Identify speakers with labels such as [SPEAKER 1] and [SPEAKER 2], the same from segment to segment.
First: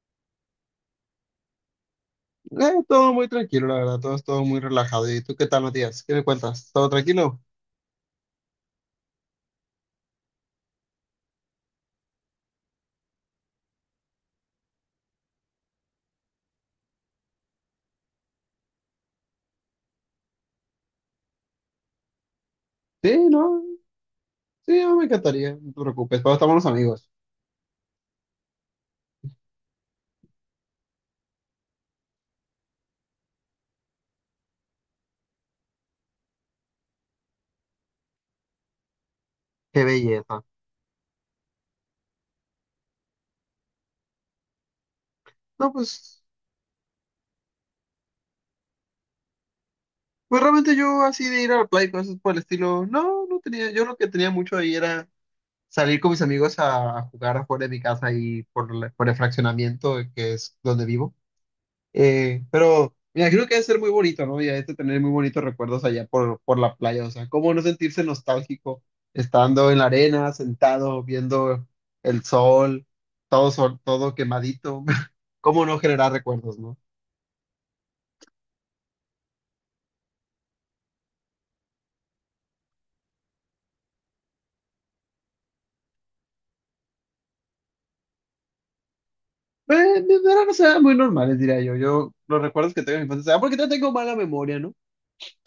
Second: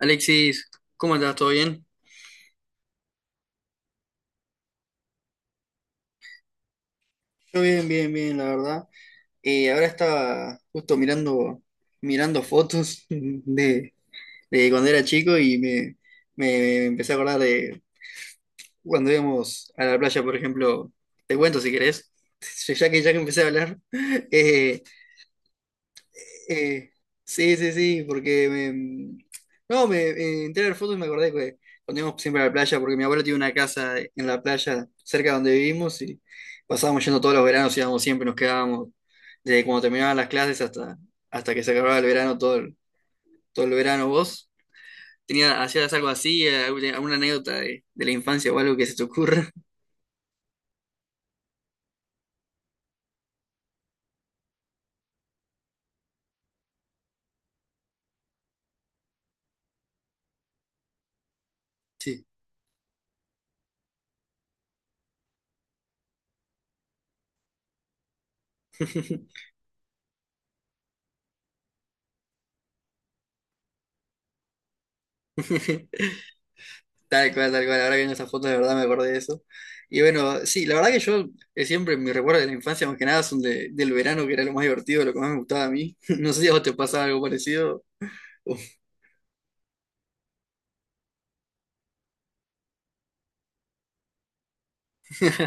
[SPEAKER 1] Alexis, ¿cómo andás? ¿Todo bien?
[SPEAKER 2] Todo muy tranquilo, la verdad, todo muy relajado. ¿Y tú qué tal, Matías? ¿Qué me cuentas? ¿Todo tranquilo?
[SPEAKER 1] Yo bien, bien, bien, la verdad. Ahora estaba justo mirando, mirando fotos de cuando era chico y me empecé a acordar de cuando íbamos a la playa, por ejemplo. Te cuento si querés, ya
[SPEAKER 2] Sí,
[SPEAKER 1] que empecé a
[SPEAKER 2] no,
[SPEAKER 1] hablar.
[SPEAKER 2] sí,
[SPEAKER 1] Eh,
[SPEAKER 2] no me encantaría, no te preocupes, todos estamos los
[SPEAKER 1] Eh,
[SPEAKER 2] amigos.
[SPEAKER 1] sí, sí, sí, porque me... No, me entré a ver fotos y me acordé que cuando íbamos siempre a la playa, porque mi abuelo tiene una casa en la playa cerca de donde vivimos y pasábamos yendo todos los veranos, íbamos siempre, nos quedábamos desde cuando
[SPEAKER 2] Qué
[SPEAKER 1] terminaban las
[SPEAKER 2] belleza.
[SPEAKER 1] clases hasta, hasta que se acababa el verano, todo el verano. ¿Vos tenía,
[SPEAKER 2] No,
[SPEAKER 1] hacías algo
[SPEAKER 2] pues,
[SPEAKER 1] así, alguna anécdota de la infancia o algo que se te ocurra?
[SPEAKER 2] pues realmente yo así de ir a la playa y cosas por el estilo, no, no tenía, yo lo que tenía mucho ahí era salir con mis amigos a jugar afuera de mi casa ahí por el fraccionamiento que es donde vivo.
[SPEAKER 1] Sí.
[SPEAKER 2] Pero me imagino que debe ser muy bonito, ¿no? Y hay que tener muy bonitos recuerdos allá por la playa. O sea, ¿cómo no sentirse nostálgico estando en la arena, sentado, viendo el sol, todo quemadito? ¿Cómo no generar recuerdos, no?
[SPEAKER 1] Tal cual, tal cual. Ahora que en esas fotos de verdad me acordé de eso. Y bueno, sí, la verdad que yo siempre mis recuerdos de la infancia, más que nada, son de- del verano, que era lo más divertido, lo que más me gustaba a mí. No sé si a vos te pasaba algo parecido.
[SPEAKER 2] Eh, Eran, o sea, muy normales, diría yo. Yo los recuerdos que tengo en mi infancia, ah, porque no tengo mala memoria, ¿no?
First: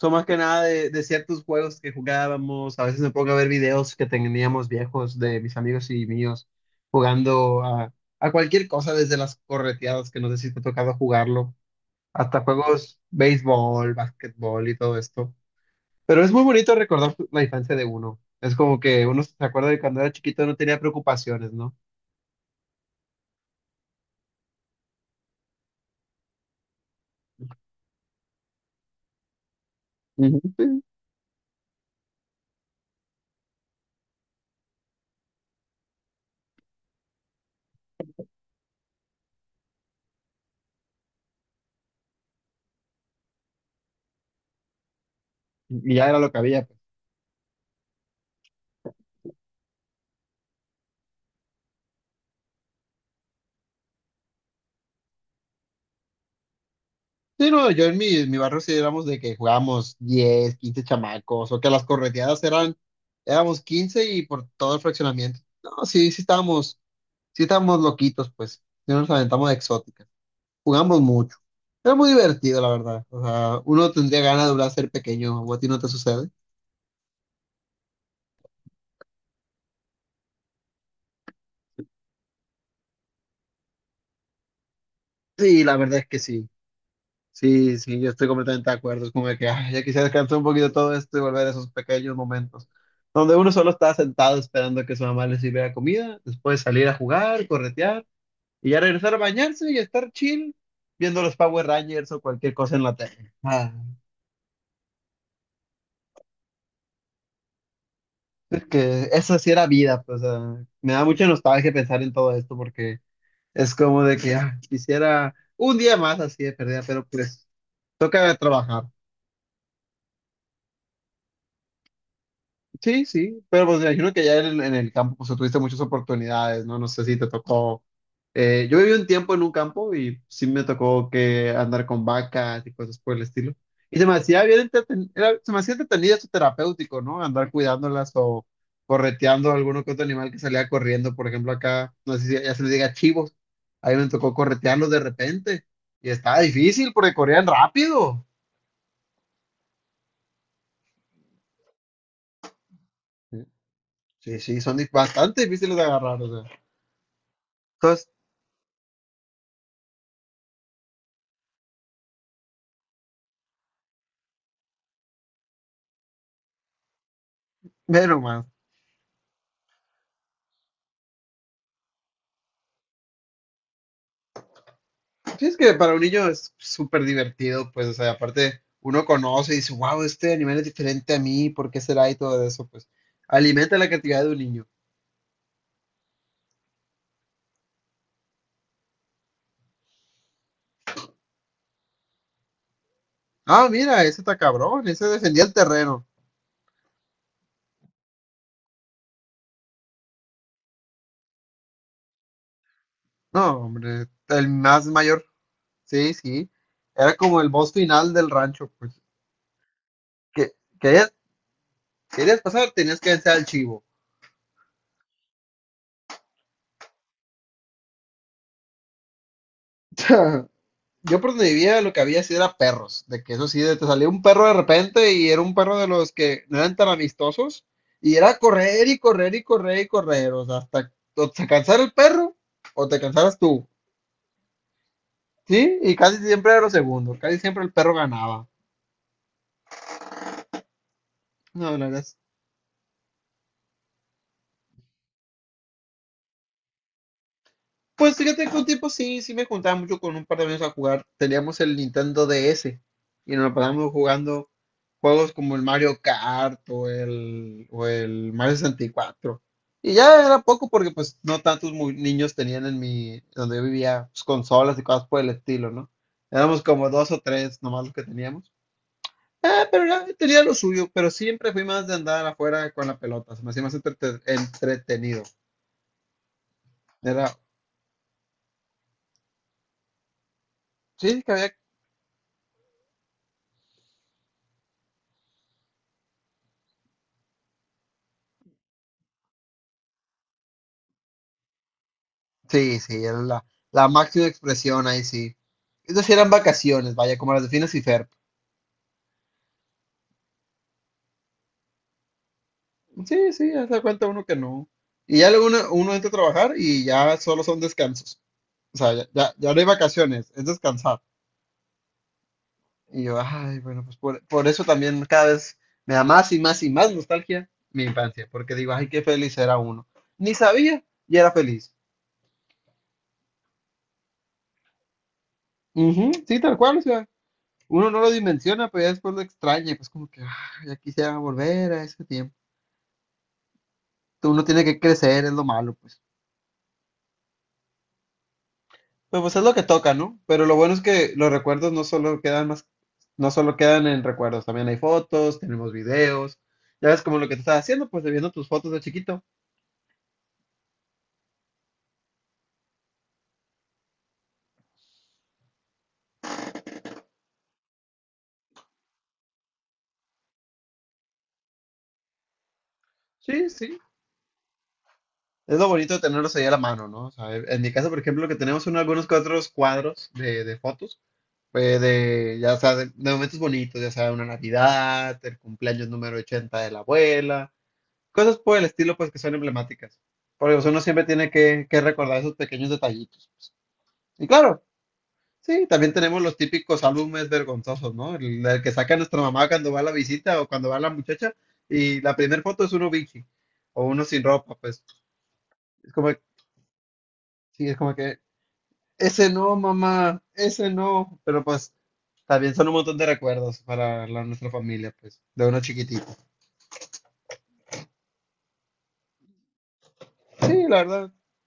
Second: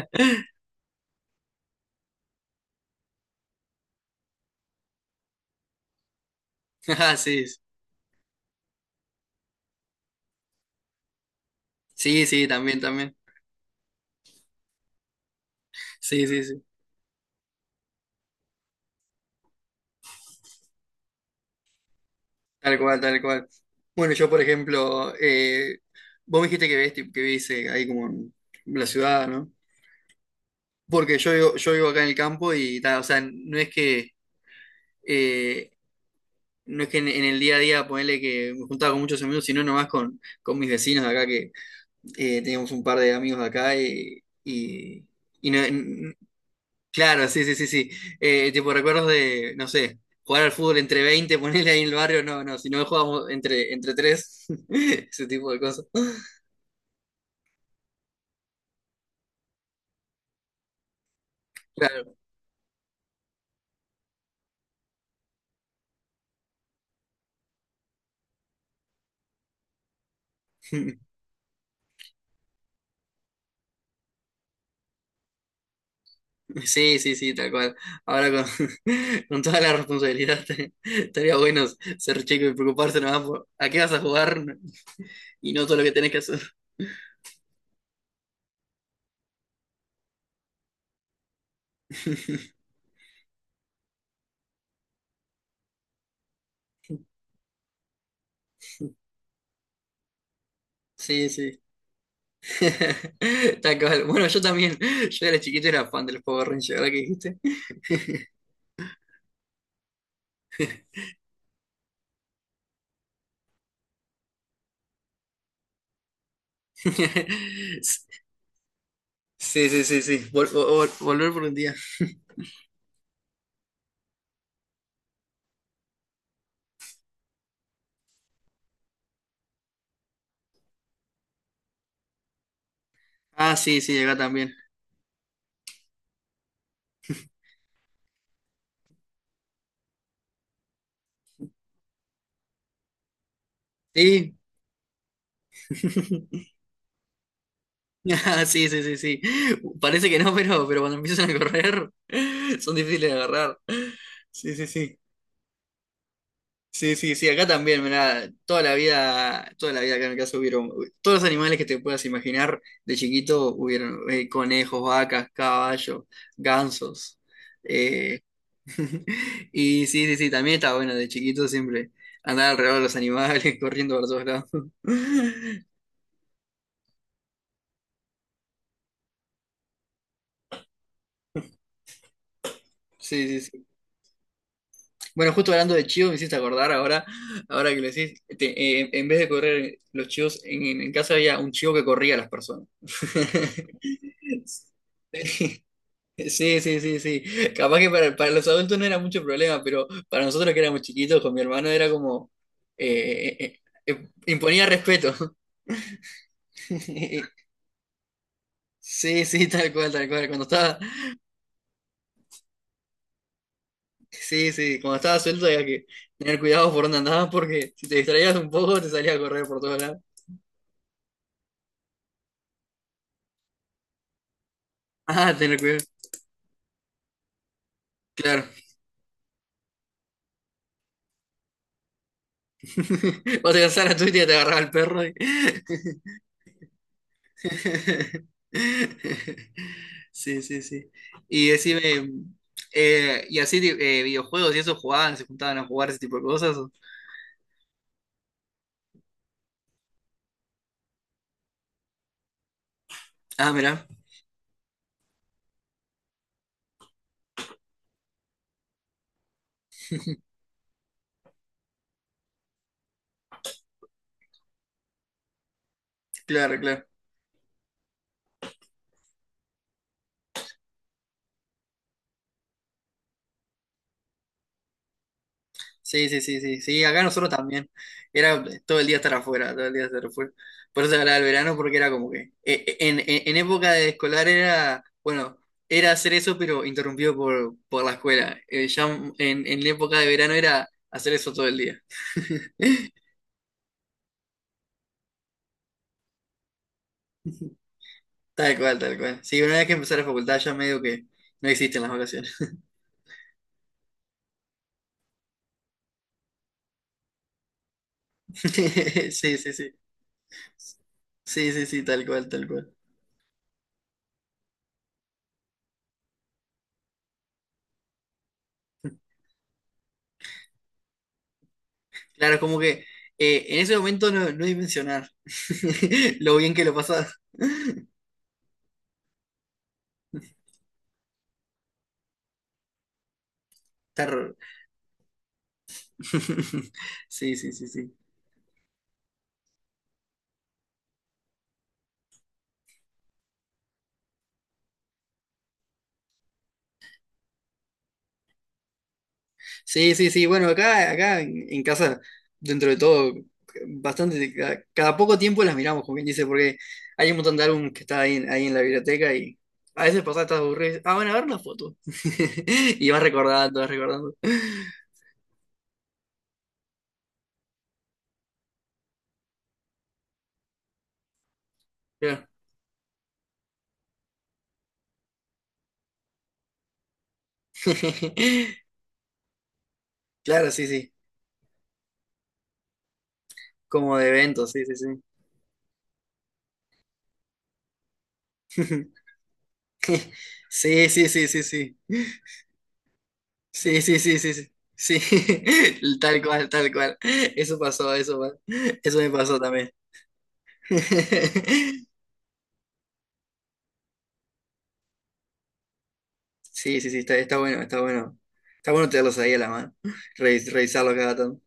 [SPEAKER 2] Son más que nada de ciertos juegos que jugábamos. A veces me pongo a ver videos que teníamos viejos de mis amigos y míos
[SPEAKER 1] Ah, sí.
[SPEAKER 2] jugando a cualquier cosa, desde las correteadas, que no sé si te ha tocado jugarlo,
[SPEAKER 1] Sí,
[SPEAKER 2] hasta
[SPEAKER 1] sí, también,
[SPEAKER 2] juegos
[SPEAKER 1] también.
[SPEAKER 2] béisbol, básquetbol y todo esto. Pero
[SPEAKER 1] Sí,
[SPEAKER 2] es
[SPEAKER 1] sí,
[SPEAKER 2] muy
[SPEAKER 1] sí.
[SPEAKER 2] bonito recordar la infancia de uno. Es como que uno se acuerda de cuando era chiquito no tenía preocupaciones, ¿no?
[SPEAKER 1] Tal cual, tal cual. Bueno, yo, por ejemplo, vos me dijiste que ves, que vivís ahí como en la ciudad, ¿no?
[SPEAKER 2] Ujú. Sí.
[SPEAKER 1] Porque yo vivo acá en el campo y, ta, o sea, no es que eh, no es que en el día a día, ponele que me juntaba con muchos amigos, sino nomás con mis vecinos de acá, que teníamos un par de amigos de acá y no-
[SPEAKER 2] Y ya
[SPEAKER 1] n-
[SPEAKER 2] era lo que había.
[SPEAKER 1] claro, sí, sí, sí, sí. Tipo recuerdos de, no sé, jugar al fútbol entre 20 ponerle ahí en el barrio, no, no, si no jugábamos entre, entre tres, ese tipo de cosas.
[SPEAKER 2] Sí, no, yo en mi barrio sí éramos de que jugábamos 10, 15 chamacos, o que las
[SPEAKER 1] Claro.
[SPEAKER 2] correteadas eran, éramos 15 y por todo el fraccionamiento. No, sí, sí estábamos loquitos, pues, sí nos aventamos de exóticas, jugamos mucho. Era muy divertido, la verdad. O sea, uno tendría ganas de volver a ser pequeño, ¿o a ti no te sucede?
[SPEAKER 1] Sí, sí, sí, tal cual. Ahora con, con toda la responsabilidad estaría bueno ser chico y preocuparse nomás por a qué vas a jugar y no
[SPEAKER 2] Sí,
[SPEAKER 1] todo
[SPEAKER 2] la
[SPEAKER 1] lo que
[SPEAKER 2] verdad es
[SPEAKER 1] tenés que
[SPEAKER 2] que
[SPEAKER 1] hacer.
[SPEAKER 2] sí. Sí, sí, yo estoy completamente de acuerdo. Es como de que ay, ya quisiera descansar un poquito todo esto y volver a esos pequeños momentos donde uno solo estaba sentado esperando que su mamá le sirviera comida, después salir a jugar, corretear y ya regresar a bañarse y estar chill viendo
[SPEAKER 1] Sí,
[SPEAKER 2] los
[SPEAKER 1] sí.
[SPEAKER 2] Power Rangers o cualquier cosa en la tele. Ah,
[SPEAKER 1] Tal cual. Bueno, yo también. Yo era chiquito era fan de los Power Rangers, ¿verdad que dijiste?
[SPEAKER 2] es que eso sí era vida, pues, me da mucha nostalgia pensar en todo esto porque es como de que quisiera un día más así de perdida, pero pues toca trabajar.
[SPEAKER 1] Sí, sí, sí, sí. Vol- vol- volver por un día.
[SPEAKER 2] Sí, sí, pero pues me imagino que ya en el campo pues tuviste muchas oportunidades, ¿no? No sé si te tocó. Yo viví un tiempo en un campo y sí me tocó que andar con vacas y cosas por el
[SPEAKER 1] Ah,
[SPEAKER 2] estilo.
[SPEAKER 1] sí,
[SPEAKER 2] Y
[SPEAKER 1] sí, acá también.
[SPEAKER 2] se me hacía entretenido esto terapéutico, ¿no? Andar cuidándolas o correteando a alguno que otro animal que salía corriendo. Por ejemplo, acá, no sé si ya se le diga chivos. Ahí me
[SPEAKER 1] Sí.
[SPEAKER 2] tocó corretearlos de repente. Y estaba difícil porque corrían rápido.
[SPEAKER 1] Ah, sí, sí, sí, sí. Parece que no, pero cuando empiezan a correr son difíciles de agarrar.
[SPEAKER 2] Sí,
[SPEAKER 1] Sí,
[SPEAKER 2] sí,
[SPEAKER 1] sí,
[SPEAKER 2] son
[SPEAKER 1] sí.
[SPEAKER 2] bastante difíciles de agarrar, o sea.
[SPEAKER 1] Sí, sí, sí, acá también,
[SPEAKER 2] Entonces,
[SPEAKER 1] mirá, toda la vida acá en mi casa hubieron, todos los animales que te puedas imaginar de chiquito hubieron conejos, vacas, caballos, gansos. eh,
[SPEAKER 2] menos más.
[SPEAKER 1] y sí, sí, sí, también está bueno de chiquito siempre andar alrededor de los animales, corriendo por todos lados.
[SPEAKER 2] Sí, es que para un niño es súper divertido, pues, o sea, aparte uno conoce y dice, wow, este animal es diferente a mí, ¿por qué será? Y todo eso, pues,
[SPEAKER 1] Sí, sí, sí.
[SPEAKER 2] alimenta la creatividad de un niño.
[SPEAKER 1] Bueno, justo hablando de chivos, me hiciste acordar ahora, ahora que lo decís, te- en vez de correr los chivos, en casa había un chivo que corría a las personas.
[SPEAKER 2] Ah, mira, ese está cabrón, ese defendía el
[SPEAKER 1] Sí.
[SPEAKER 2] terreno.
[SPEAKER 1] Sí, sí, sí, sí. Capaz que para los adultos no era mucho problema, pero para nosotros que éramos chiquitos, con mi hermano era como...
[SPEAKER 2] No, hombre, el
[SPEAKER 1] imponía
[SPEAKER 2] más
[SPEAKER 1] respeto.
[SPEAKER 2] mayor, sí, sí. Era como el boss final del rancho, pues,
[SPEAKER 1] Sí, sí, tal cual, tal cual. Cuando
[SPEAKER 2] que
[SPEAKER 1] estaba,
[SPEAKER 2] querías, querías pasar, tenías que vencer al chivo.
[SPEAKER 1] sí, sí, cuando estaba suelto había que tener cuidado por dónde andabas porque si te distraías un poco te salía a correr por todos lados.
[SPEAKER 2] Yo por donde vivía lo que había sí era perros, de que eso sí, te salía un perro de repente y
[SPEAKER 1] Ah,
[SPEAKER 2] era un
[SPEAKER 1] tener
[SPEAKER 2] perro
[SPEAKER 1] cuidado.
[SPEAKER 2] de los que no eran tan amistosos y era
[SPEAKER 1] Claro.
[SPEAKER 2] correr y correr y correr y correr, o sea, hasta o se cansara el perro o te cansaras
[SPEAKER 1] Vos te
[SPEAKER 2] tú,
[SPEAKER 1] cansabas la tuya y te agarraba el perro. Y-
[SPEAKER 2] ¿sí? Y casi siempre era lo segundo, casi siempre el perro ganaba.
[SPEAKER 1] sí, sí, sí. Y
[SPEAKER 2] No,
[SPEAKER 1] decime,
[SPEAKER 2] la verdad.
[SPEAKER 1] y así videojuegos y eso jugaban, se juntaban a jugar ese tipo de cosas. ¿O?
[SPEAKER 2] Pues fíjate que un tiempo sí, sí me juntaba mucho con un par de amigos a jugar. Teníamos el Nintendo DS y nos
[SPEAKER 1] Ah,
[SPEAKER 2] la
[SPEAKER 1] mirá,
[SPEAKER 2] pasábamos jugando juegos como el Mario Kart o el Mario 64. Y cuatro. Y ya era poco porque pues no tantos niños tenían donde yo vivía, pues, consolas y cosas por el estilo, ¿no?
[SPEAKER 1] claro,
[SPEAKER 2] Éramos
[SPEAKER 1] claro.
[SPEAKER 2] como dos o tres nomás los que teníamos. Ah, pero tenía lo suyo, pero siempre fui más de andar afuera con la pelota, se me hacía más entretenido.
[SPEAKER 1] Sí, sí, sí, sí, sí, acá
[SPEAKER 2] Era,
[SPEAKER 1] nosotros también. Era todo el día estar afuera, todo el día estar afuera. Por eso se hablaba
[SPEAKER 2] sí,
[SPEAKER 1] del
[SPEAKER 2] que había.
[SPEAKER 1] verano, porque era como que en época de escolar era, bueno, era hacer eso, pero interrumpido por la escuela. Ya en época de verano era hacer eso todo el día.
[SPEAKER 2] Sí, sí, era la máxima expresión ahí, sí. Esas sí eran vacaciones, vaya, como las de Phineas y Ferb.
[SPEAKER 1] Tal cual, tal cual. Sí, una vez que empecé la facultad ya medio que no existen las vacaciones.
[SPEAKER 2] Sí, sí, haz de cuenta uno que no. Y ya luego uno entra a trabajar y ya solo son descansos. O sea, ya, ya,
[SPEAKER 1] Sí, sí,
[SPEAKER 2] ya no hay
[SPEAKER 1] sí.
[SPEAKER 2] vacaciones, es descansar.
[SPEAKER 1] Sí, sí, sí, tal cual, tal cual.
[SPEAKER 2] Y yo, ay, bueno, pues por eso también cada vez me da más y más y más nostalgia mi infancia, porque digo, ay, qué feliz era uno. Ni sabía y era feliz.
[SPEAKER 1] Claro, como que en ese momento no, no dimensionar
[SPEAKER 2] Ujú,
[SPEAKER 1] lo
[SPEAKER 2] sí,
[SPEAKER 1] bien
[SPEAKER 2] tal
[SPEAKER 1] que lo
[SPEAKER 2] cual, o sea,
[SPEAKER 1] pasás.
[SPEAKER 2] uno no lo dimensiona, pero ya después lo extraña, y pues como que, ah, ya quisiera volver a ese tiempo.
[SPEAKER 1] Terror.
[SPEAKER 2] Uno tiene que crecer, es lo malo, pues.
[SPEAKER 1] Sí, sí, sí, sí.
[SPEAKER 2] Pero pues es lo que toca, ¿no? Pero lo bueno es que los recuerdos no solo quedan más, no solo quedan en recuerdos, también hay fotos, tenemos videos. Ya ves como lo que te estás haciendo, pues viendo tus fotos de chiquito.
[SPEAKER 1] Sí, sí, sí. Bueno, acá, acá en casa, dentro de todo, bastante, cada, cada poco tiempo las miramos, como quien dice, porque hay un montón de álbumes que está ahí, en- ahí en la biblioteca y a veces pasás, estás aburrido. Y dices, ah, bueno, a ver la foto. Y vas
[SPEAKER 2] Sí,
[SPEAKER 1] recordando, vas
[SPEAKER 2] sí.
[SPEAKER 1] recordando.
[SPEAKER 2] Es lo bonito de tenerlos ahí a la mano, ¿no? O sea, en mi caso, por ejemplo, que tenemos algunos que otros cuadros de fotos, pues
[SPEAKER 1] Claro,
[SPEAKER 2] de, ya sea, de momentos bonitos, ya sea una Navidad, el cumpleaños número 80 de la abuela. Cosas por el estilo, pues que son emblemáticas.
[SPEAKER 1] claro,
[SPEAKER 2] Porque pues,
[SPEAKER 1] sí,
[SPEAKER 2] uno
[SPEAKER 1] sí.
[SPEAKER 2] siempre tiene que recordar esos pequeños detallitos.
[SPEAKER 1] Como de
[SPEAKER 2] Y
[SPEAKER 1] eventos,
[SPEAKER 2] claro,
[SPEAKER 1] sí, sí, sí.
[SPEAKER 2] sí, también tenemos los típicos álbumes vergonzosos, ¿no? El que saca nuestra mamá cuando va a la visita o cuando va
[SPEAKER 1] Sí,
[SPEAKER 2] la
[SPEAKER 1] sí, sí,
[SPEAKER 2] muchacha
[SPEAKER 1] sí, sí.
[SPEAKER 2] y la primera foto es uno bichi
[SPEAKER 1] Sí,
[SPEAKER 2] o
[SPEAKER 1] sí,
[SPEAKER 2] uno
[SPEAKER 1] sí,
[SPEAKER 2] sin
[SPEAKER 1] sí, sí.
[SPEAKER 2] ropa, pues
[SPEAKER 1] Sí,
[SPEAKER 2] es como,
[SPEAKER 1] tal cual, tal cual. Eso
[SPEAKER 2] sí, es
[SPEAKER 1] pasó,
[SPEAKER 2] como
[SPEAKER 1] eso,
[SPEAKER 2] que,
[SPEAKER 1] pa- eso me
[SPEAKER 2] ese
[SPEAKER 1] pasó
[SPEAKER 2] no,
[SPEAKER 1] también.
[SPEAKER 2] mamá, ese no. Pero pues también son un montón de recuerdos para nuestra familia, pues, de uno chiquitito.
[SPEAKER 1] Sí, sí, sí, está, está bueno, está bueno. Está bueno tenerlos ahí a la mano, revis-
[SPEAKER 2] Sí, la
[SPEAKER 1] revisarlo
[SPEAKER 2] verdad,
[SPEAKER 1] cada tanto.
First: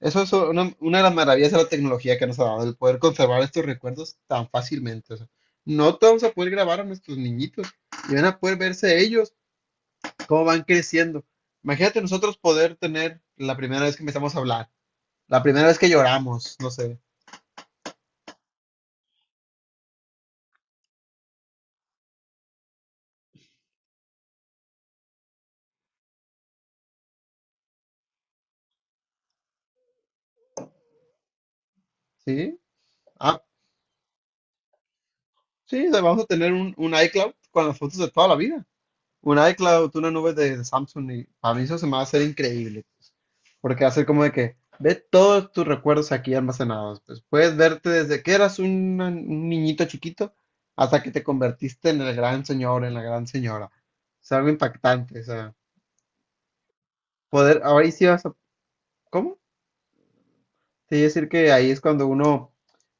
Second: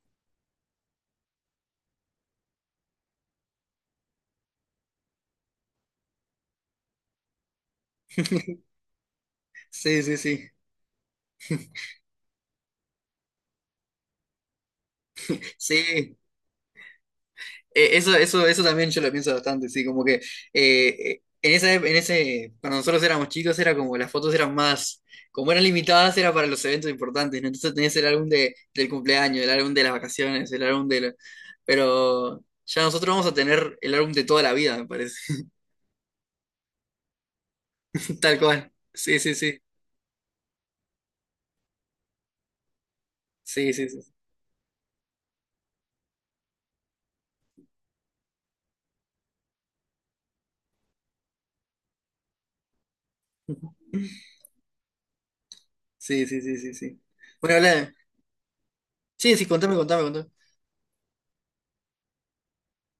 [SPEAKER 2] eso es una de las maravillas de la tecnología que nos ha dado, el poder conservar estos recuerdos tan fácilmente. O sea, no te vamos a poder grabar a nuestros niñitos y van a poder verse ellos
[SPEAKER 1] Sí, sí,
[SPEAKER 2] cómo
[SPEAKER 1] sí.
[SPEAKER 2] van creciendo. Imagínate nosotros poder tener la primera vez que empezamos a hablar, la primera vez que
[SPEAKER 1] Sí,
[SPEAKER 2] lloramos, no sé,
[SPEAKER 1] eso también yo lo pienso bastante, sí, como que en esa, ep- en ese, cuando nosotros éramos chicos era como las fotos eran más, como eran limitadas, era para los eventos importantes, ¿no? Entonces tenías el álbum de, del cumpleaños, el álbum de las vacaciones, el álbum de... la- pero
[SPEAKER 2] ¿sí?
[SPEAKER 1] ya nosotros vamos a
[SPEAKER 2] Ah,
[SPEAKER 1] tener el álbum de toda la vida, me parece.
[SPEAKER 2] sí, o sea, vamos a tener un iCloud con las fotos de toda la
[SPEAKER 1] Tal
[SPEAKER 2] vida.
[SPEAKER 1] cual. Sí, sí,
[SPEAKER 2] Un
[SPEAKER 1] sí.
[SPEAKER 2] iCloud, una nube de Samsung, y a mí eso se me va a hacer increíble, pues,
[SPEAKER 1] Sí,
[SPEAKER 2] porque
[SPEAKER 1] sí,
[SPEAKER 2] va a
[SPEAKER 1] sí.
[SPEAKER 2] ser como de que ve todos tus recuerdos aquí almacenados, pues puedes verte desde que eras un niñito chiquito hasta que te convertiste en el gran señor, en la gran señora. Es algo impactante, o sea,
[SPEAKER 1] Sí, sí, sí, sí, sí. Bueno,
[SPEAKER 2] poder, ahora
[SPEAKER 1] habla-
[SPEAKER 2] sí vas a,
[SPEAKER 1] sí,
[SPEAKER 2] ¿cómo?
[SPEAKER 1] sí, contame, contame, contame.
[SPEAKER 2] Te iba a decir que ahí es cuando uno,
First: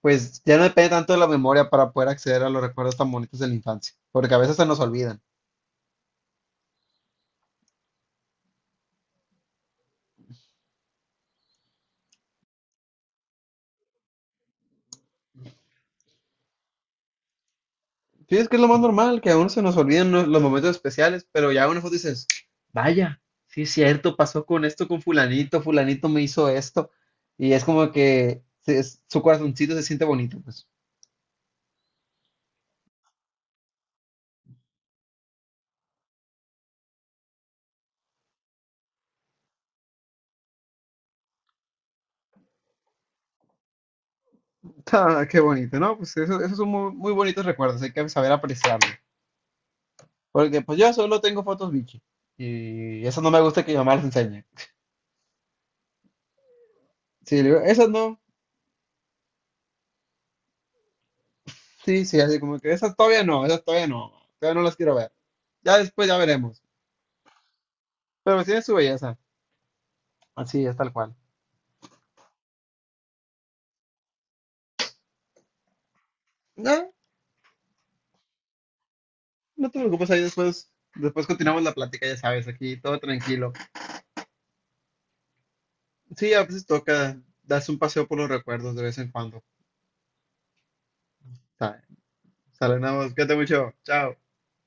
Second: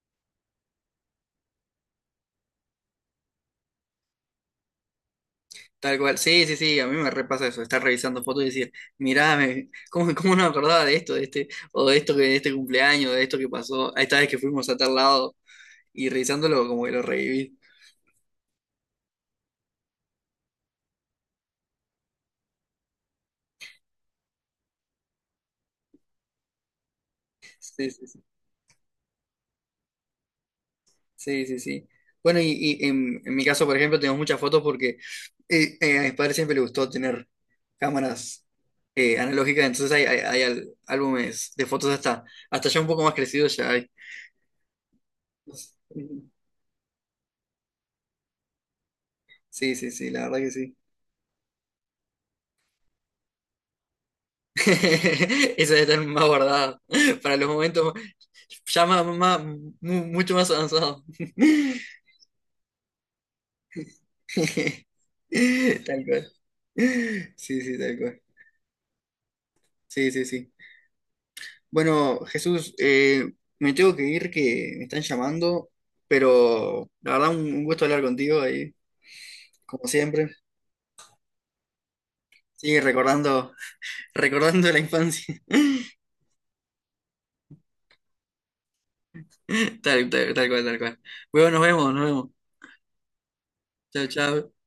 [SPEAKER 2] pues ya no depende tanto de la memoria para poder acceder a los recuerdos tan bonitos de la infancia, porque a veces se nos olvidan.
[SPEAKER 1] Tal cual. Sí, sí, sí, a mí me repasa eso, estar revisando fotos y decir, mirá, me- ¿cómo, cómo no me acordaba de esto, de este, o de esto que de este cumpleaños, de esto que pasó, a esta vez que fuimos a tal lado, y revisándolo como que lo reviví?
[SPEAKER 2] Sí, es que es lo más normal, que aún se nos olvidan los momentos especiales, pero ya una foto dices, vaya, sí es cierto, pasó con esto, con fulanito, fulanito me hizo esto, y es
[SPEAKER 1] Sí,
[SPEAKER 2] como
[SPEAKER 1] sí, sí.
[SPEAKER 2] que su corazoncito se siente bonito, pues.
[SPEAKER 1] Sí, sí, sí. Bueno, y en mi caso, por ejemplo, tengo muchas fotos porque a mis padres siempre les gustó tener cámaras analógicas, entonces hay al- álbumes de fotos hasta, hasta ya un poco más crecidos ya hay.
[SPEAKER 2] Ah, qué bonito, ¿no? Pues eso, esos son muy, muy bonitos recuerdos, hay que saber apreciarlos.
[SPEAKER 1] Sí, sí, sí, la verdad que
[SPEAKER 2] Porque
[SPEAKER 1] sí.
[SPEAKER 2] pues yo solo tengo fotos bichi, y esas no me gusta que mi mamá las enseñe.
[SPEAKER 1] Eso debe estar más guardado para
[SPEAKER 2] Sí, le
[SPEAKER 1] los
[SPEAKER 2] digo, esas
[SPEAKER 1] momentos
[SPEAKER 2] no,
[SPEAKER 1] ya más, más- mu- mucho más avanzados.
[SPEAKER 2] sí, sí, así como que esas todavía no las quiero ver. Ya
[SPEAKER 1] Tal
[SPEAKER 2] después ya
[SPEAKER 1] cual.
[SPEAKER 2] veremos,
[SPEAKER 1] Sí, sí, tal cual.
[SPEAKER 2] pero tiene su belleza,
[SPEAKER 1] Sí, sí, sí.
[SPEAKER 2] así es tal cual.
[SPEAKER 1] Bueno, Jesús, me tengo que ir que me están llamando, pero
[SPEAKER 2] No,
[SPEAKER 1] la verdad un gusto hablar contigo ahí,
[SPEAKER 2] no te
[SPEAKER 1] como
[SPEAKER 2] preocupes, ahí
[SPEAKER 1] siempre.
[SPEAKER 2] después continuamos la plática, ya sabes,
[SPEAKER 1] Sí,
[SPEAKER 2] aquí todo
[SPEAKER 1] recordando,
[SPEAKER 2] tranquilo.
[SPEAKER 1] recordando la infancia.
[SPEAKER 2] Sí, a veces toca darse un paseo por los recuerdos de vez en cuando.
[SPEAKER 1] Tal, tal, tal cual, tal cual. Bueno, nos
[SPEAKER 2] Sale,
[SPEAKER 1] vemos, nos vemos.
[SPEAKER 2] sale, nada más, cuídate mucho,
[SPEAKER 1] Chao,
[SPEAKER 2] chao.
[SPEAKER 1] chao.